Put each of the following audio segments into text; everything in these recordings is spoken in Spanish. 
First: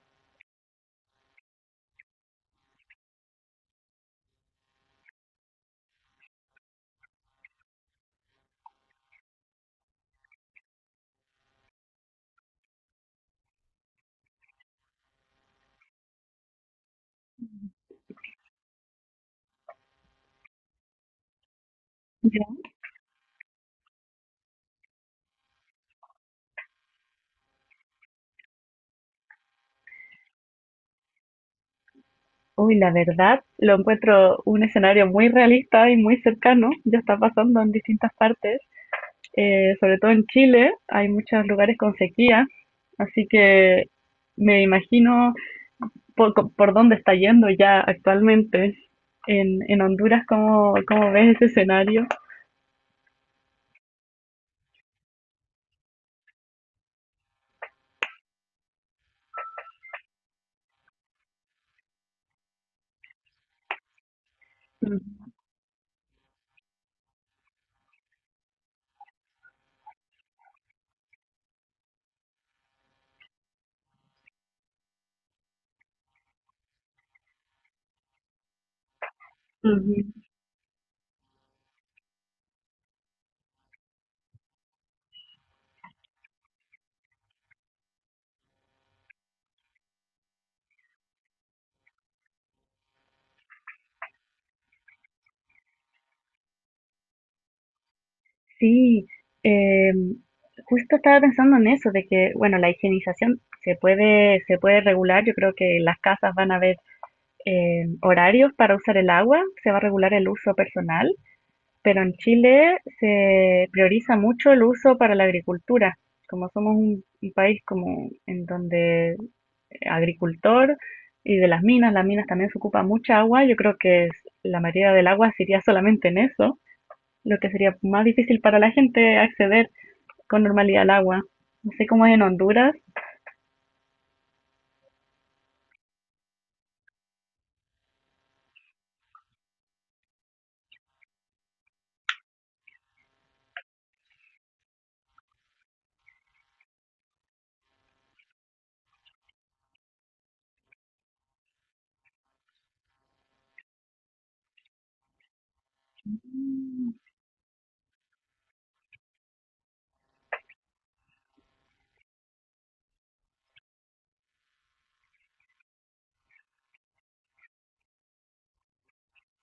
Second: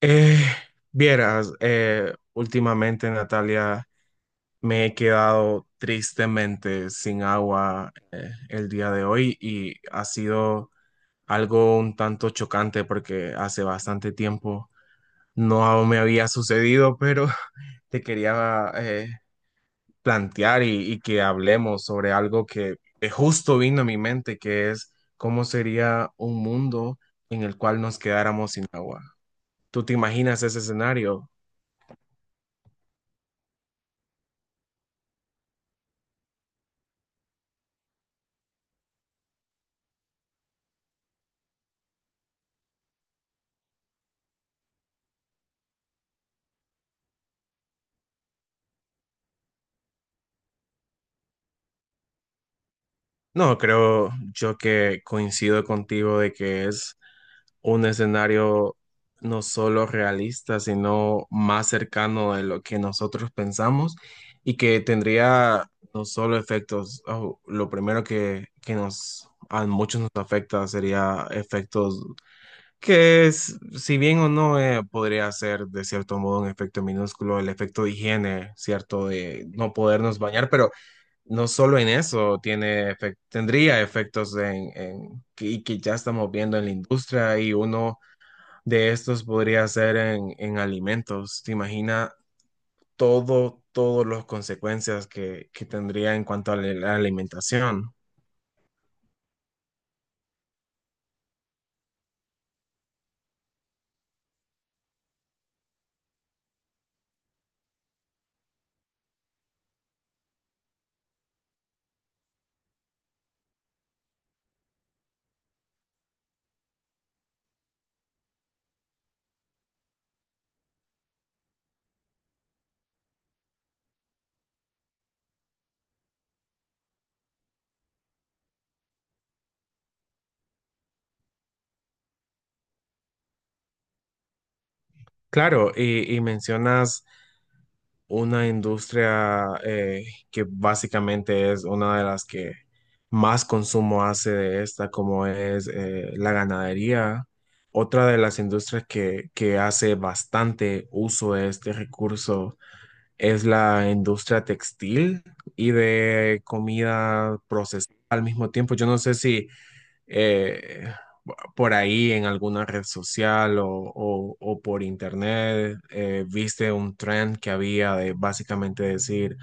Eh, vieras, últimamente Natalia, me he quedado tristemente sin agua el día de hoy y ha sido algo un tanto chocante porque hace bastante tiempo no me había sucedido, pero te quería plantear y que hablemos sobre Ya. algo que justo vino a mi mente, que es cómo sería un mundo en el cual nos quedáramos sin agua. ¿Tú te imaginas ese escenario? Uy, la verdad, lo encuentro un escenario muy realista y muy cercano. Ya está pasando en distintas partes, sobre todo en Chile. Hay muchos lugares con sequía, así que me imagino por dónde está yendo ya actualmente. En Honduras, ¿cómo, cómo ves ese escenario? No, creo yo que coincido contigo de que es un escenario no solo realista, sino más cercano de lo que nosotros pensamos y que Ujú, tendría no solo efectos. Oh, lo primero que nos a muchos nos afecta sería efectos que es, si bien o no podría ser de cierto modo un efecto minúsculo, el efecto de higiene, cierto, de no ujú. podernos bañar. Pero no solo en eso tiene tendría efectos en, que ya estamos viendo en la industria, y uno de estos podría ser en alimentos. ¿Te imaginas todo, todas las consecuencias que tendría en cuanto a la alimentación? Sí, eh, justo estaba pensando en eso, de que, bueno, la higienización se puede regular. Yo creo que las casas van a ver horarios para usar el agua, se va a regular el uso personal, pero en Chile se prioriza mucho el uso para la agricultura. Como somos un país como en donde agricultor y de las minas también se ocupa mucha agua, yo creo que la mayoría del agua se iría solamente en eso, lo que sería más difícil para la gente acceder con normalidad al agua. No sé cómo es en Honduras. Claro, y mencionas una industria que básicamente es una de las que más consumo hace de esta, como es la ganadería. Otra de las industrias que hace bastante uso de este recurso es la industria textil y de comida procesada al mismo tiempo. Yo no sé si eh, por ahí en alguna red social o por internet, viste un trend que había de básicamente decir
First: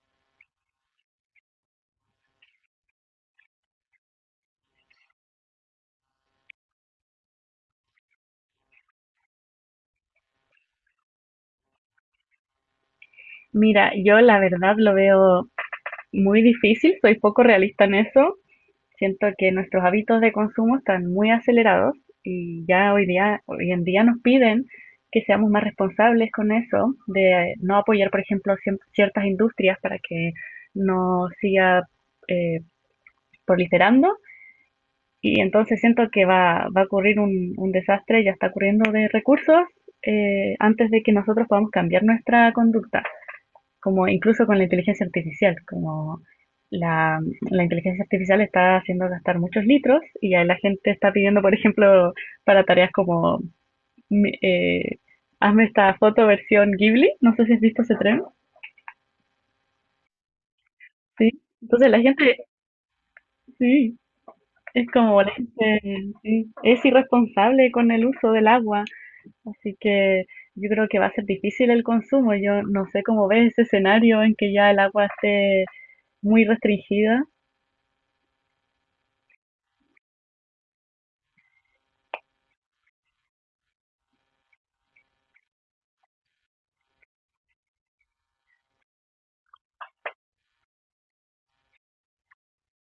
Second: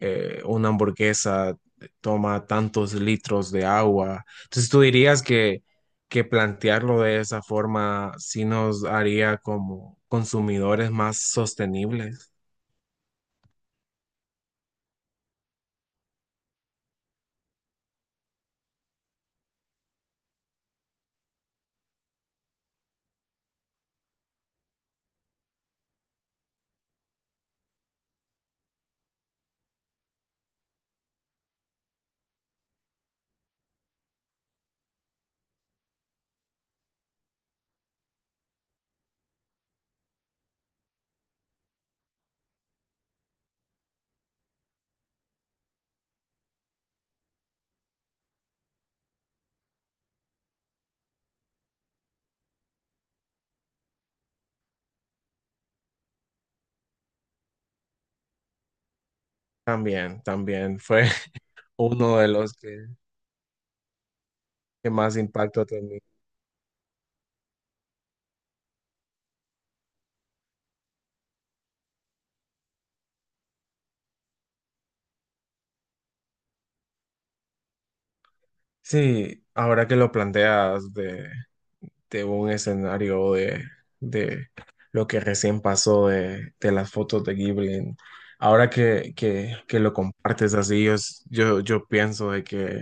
una hamburguesa toma tantos litros de agua. Entonces tú dirías que plantearlo de esa forma sí nos haría como consumidores más sostenibles. Mira, yo la verdad lo veo muy difícil, soy poco realista en eso. Siento que nuestros hábitos de consumo están muy acelerados y ya hoy día, hoy en día nos piden que seamos más responsables con eso, de no apoyar, por ejemplo, ciertas industrias para que no siga eh, proliferando. Y entonces siento que va a ocurrir un desastre, ya está ocurriendo de recursos, antes de que nosotros podamos cambiar nuestra conducta como incluso con la inteligencia artificial, como la, la inteligencia artificial está haciendo gastar muchos litros y ya la gente está pidiendo, por ejemplo, para tareas como mi- eh, hazme esta foto versión Ghibli, no sé si has visto ese tren, También, también fue sí. Entonces la uno de gente, los sí, es que más como la impacto tenía. gente sí, es irresponsable con el uso del agua, así que yo creo que va a ser difícil el consumo. Yo no sé cómo ves ese escenario en que ya el agua esté muy restringida. Sí, ahora que lo planteas de un escenario de lo que recién pasó de las fotos de Ghibli. Ahora que lo compartes así, yo, yo, yo pienso de que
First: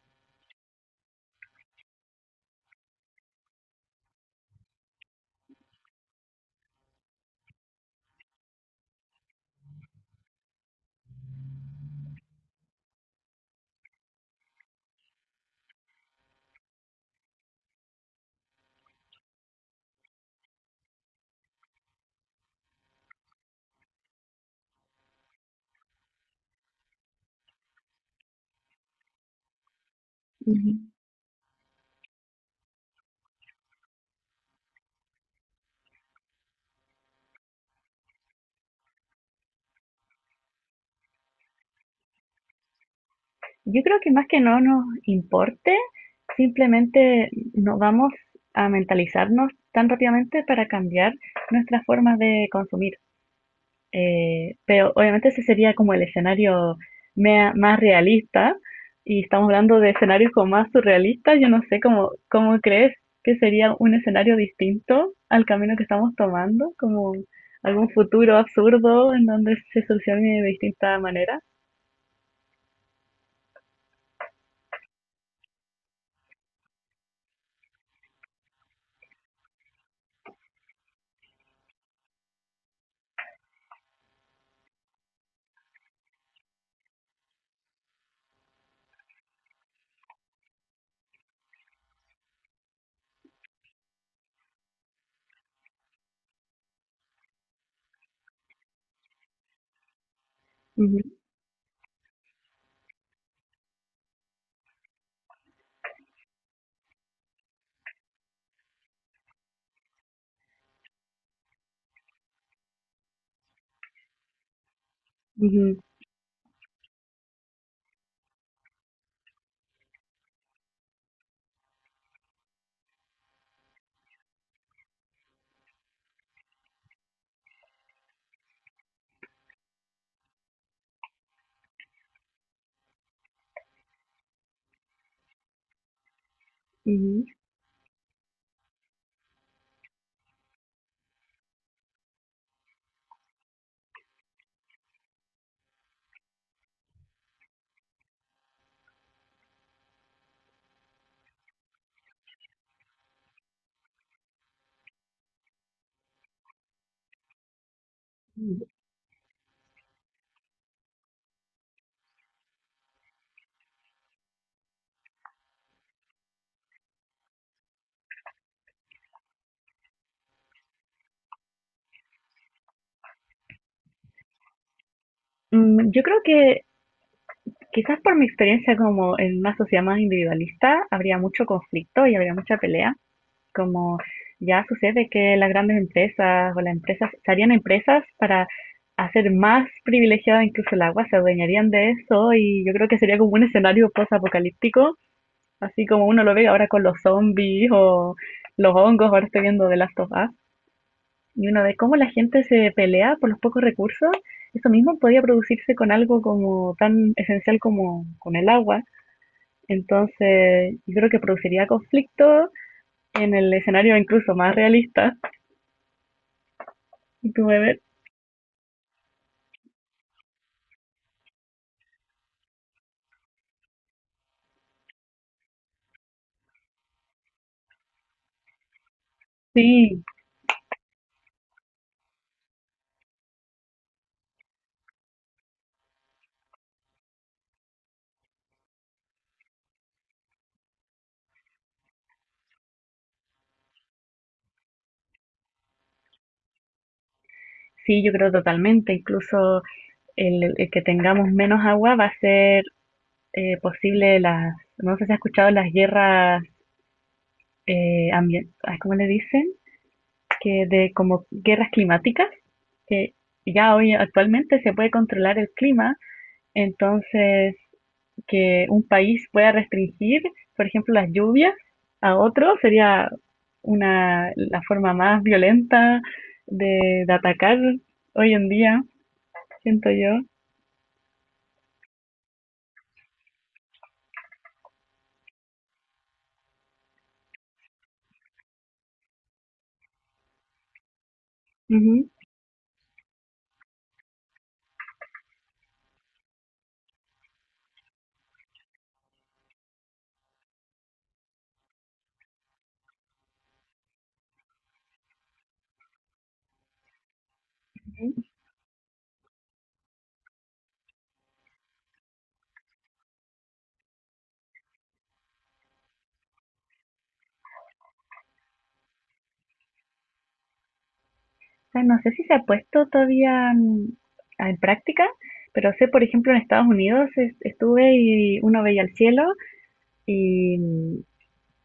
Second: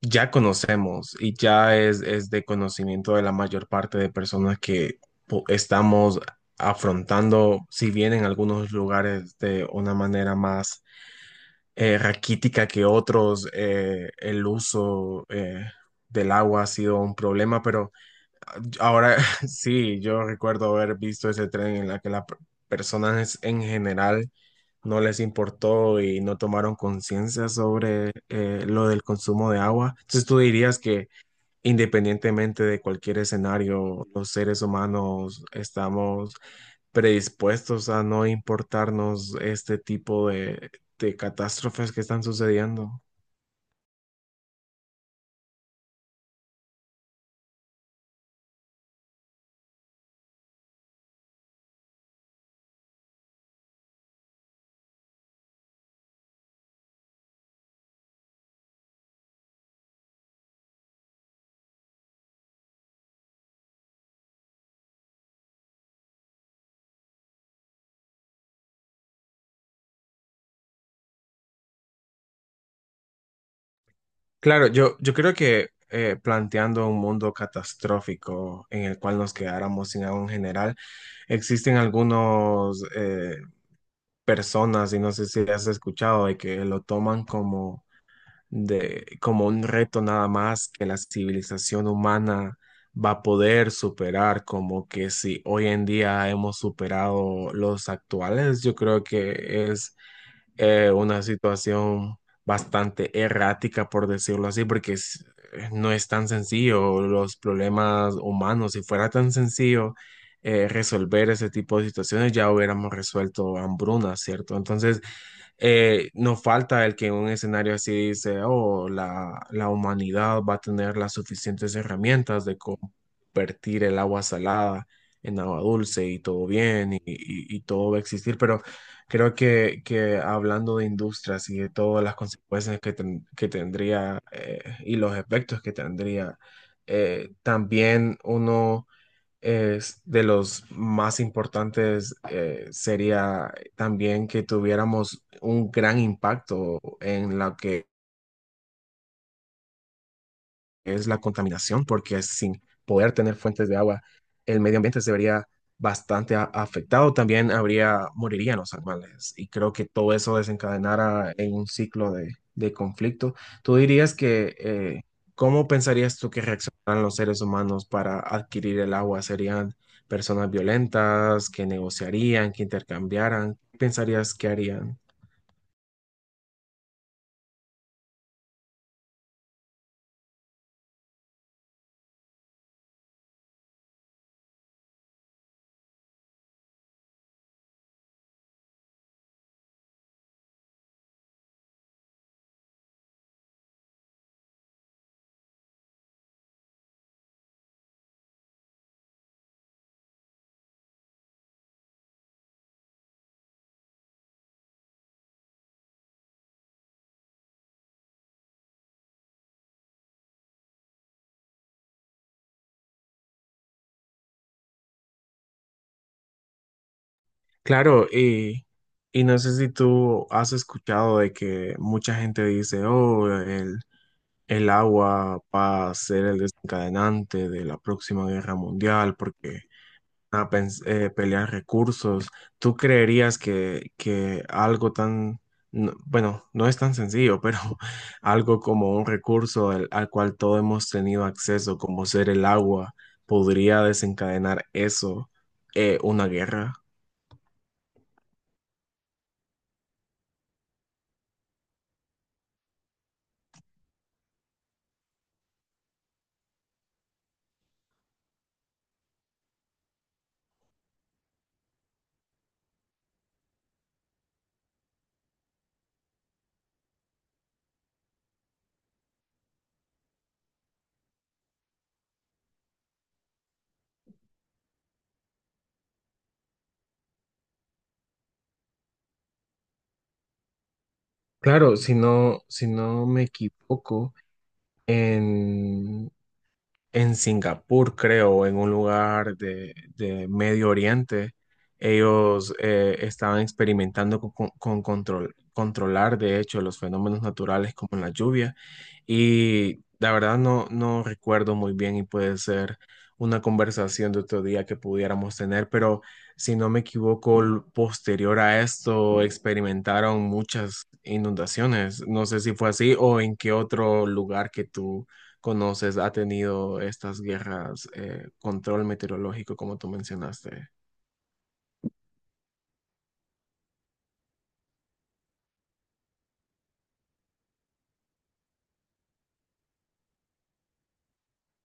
ya conocemos y ya es de conocimiento de la mayor parte de personas que estamos afrontando, si bien en algunos lugares de una manera más raquítica que otros, el uso del agua ha sido un problema. Pero ahora sí, yo recuerdo haber visto ese tren en la que las personas en general no les importó y no tomaron conciencia sobre lo del consumo de agua. Entonces tú dirías que independientemente de cualquier escenario, los seres humanos estamos predispuestos a no importarnos este tipo de catástrofes que están sucediendo. Yo creo que más que no nos importe, simplemente no vamos a mentalizarnos tan rápidamente para cambiar nuestras formas de consumir. Pero obviamente ese sería como el escenario más realista y estamos hablando de escenarios como más surrealistas. Yo no sé cómo, cómo crees que sería un escenario distinto al camino que estamos tomando, como algún futuro absurdo en donde se solucione de distinta manera. Claro, yo creo que planteando un mundo catastrófico en el cual nos quedáramos sin agua en general, existen algunos personas, y no sé si has escuchado, de que lo toman como, de, como un reto nada más que la civilización humana va a poder superar, como que si hoy en día hemos superado los actuales. Yo creo que es Ujú, una situación bastante errática, por decirlo así, no es tan sencillo los problemas humanos. Si fuera tan sencillo resolver ese tipo de situaciones, ya hubiéramos resuelto hambrunas, ¿cierto? Entonces, ujú, nos falta el que en un escenario así dice, oh, la humanidad va a tener las suficientes herramientas de convertir el agua salada en agua dulce y todo bien y todo va a existir. Pero creo que hablando de industrias y de todas las consecuencias que, que tendría y los efectos que tendría, también uno es de los más importantes sería también que tuviéramos un gran impacto en lo que es la contaminación, porque sin poder tener fuentes de agua, el medio ambiente se vería bastante afectado. También habría, morirían ujú. los animales. Y creo que todo eso desencadenara en un ciclo de conflicto. ¿Tú dirías que, cómo pensarías tú que reaccionaran los seres humanos para adquirir el agua? ¿Serían personas violentas que negociarían, que intercambiaran? ¿Qué pensarías que harían? Mm, yo creo que quizás por mi experiencia como en una sociedad más individualista habría mucho conflicto y habría mucha pelea, como ya sucede que las grandes empresas o las empresas se harían empresas para hacer más privilegiada incluso el agua, se adueñarían de eso y yo creo que sería como un escenario post-apocalíptico, así como uno lo ve ahora con los zombies o los hongos, ahora estoy viendo The Last of Us. Y uno ve cómo la gente se pelea por los pocos recursos. Eso mismo podía producirse con algo como tan esencial como con el agua. Entonces, yo creo que produciría conflicto en el escenario incluso más realista. ¿Y ¿tú me ves? Claro, y no sé si tú has escuchado de que mucha gente dice, oh, el agua va a ser el desencadenante de la próxima guerra mundial porque Sí, van a pelear recursos. ¿Tú creerías que algo tan, no- bueno, no es tan sencillo, pero algo como un recurso al cual todos hemos tenido acceso, como ser el agua, podría desencadenar eso, una guerra? sí, yo creo totalmente. Incluso el que tengamos menos agua va a ser posible las, no sé si has escuchado las guerras ambientales, ¿cómo le dicen? Que de como guerras climáticas, que ya hoy actualmente se puede controlar el clima, entonces que un país pueda restringir, por ejemplo, las lluvias a otro sería una, la forma más violenta de atacar hoy en día, siento yo. Claro, si no, si no me equivoco, en, en Singapur, creo, en un lugar de Medio Oriente, Ujú. ellos estaban experimentando con, con control, controlar, de hecho, los fenómenos naturales como la lluvia. Y la verdad no, no recuerdo muy bien y puede ser una conversación de otro día que pudiéramos tener, pero si no me equivoco, Ujú. posterior a esto experimentaron muchas inundaciones. No sé si fue así o en qué otro lugar que tú conoces ha tenido estas guerras, control meteorológico como tú mencionaste. O sea, no sé si se ha puesto todavía en práctica, pero sé, por ejemplo, en Estados Unidos estuve y uno veía el cielo y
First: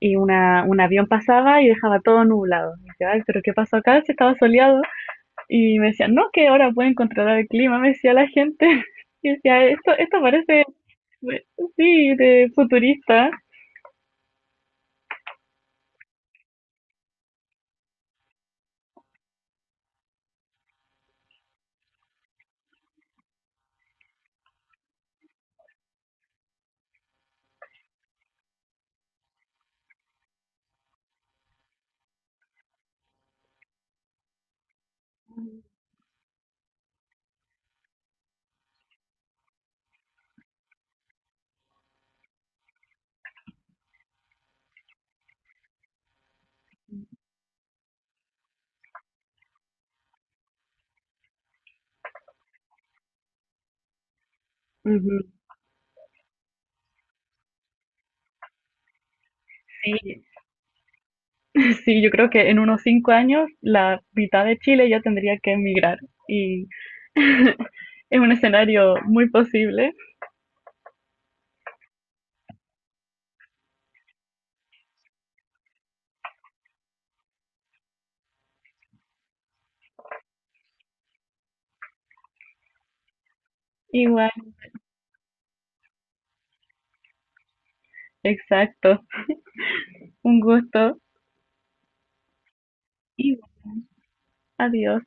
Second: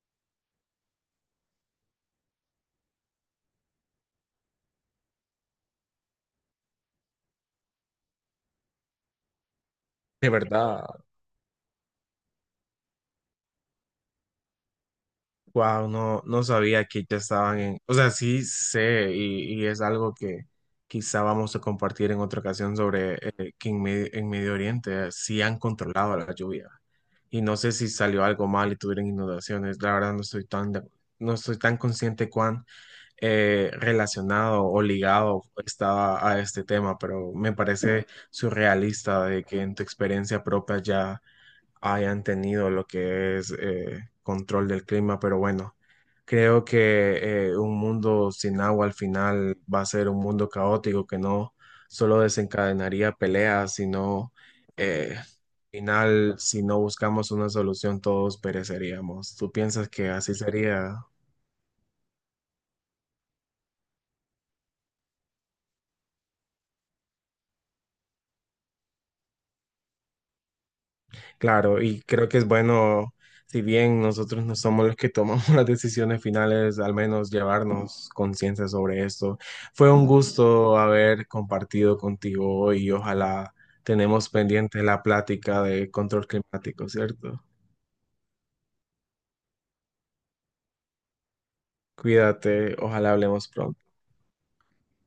y una, un avión pasaba y dejaba todo nublado. Y decía, ay, pero ¿qué pasó acá? Si estaba soleado. Y me decían, no, que ahora pueden controlar el clima, me decía la gente. Y decía, esto De parece, verdad. sí, de futurista. Wow, no, no sabía que ya estaban en, o sea, sí sé y es algo que quizá vamos a compartir en otra ocasión sobre que en, en Medio Oriente sí han controlado la lluvia y no sé si salió algo mal y tuvieron inundaciones. La verdad no estoy tan, de- no estoy tan consciente cuán relacionado o ligado estaba a este tema, pero me parece surrealista de que en tu experiencia propia ya hayan tenido lo que es control del clima, pero bueno. Creo que un mundo sin agua al final va a ser un mundo caótico que no solo desencadenaría peleas, sino Ujú. al final, si no buscamos una solución, todos pereceríamos. ¿Tú piensas que Sí, así sería? sí, yo creo que en unos 5 años la mitad de Chile ya tendría que emigrar y es un escenario muy posible. Claro, y creo que es bueno, si bien nosotros no somos los que tomamos las decisiones finales, al menos llevarnos conciencia sobre esto. Fue un gusto haber compartido contigo hoy y ojalá tenemos Igual, pendiente la plática de control climático, ¿cierto? exacto. Un gusto. Cuídate, ojalá hablemos Igual, pronto. adiós.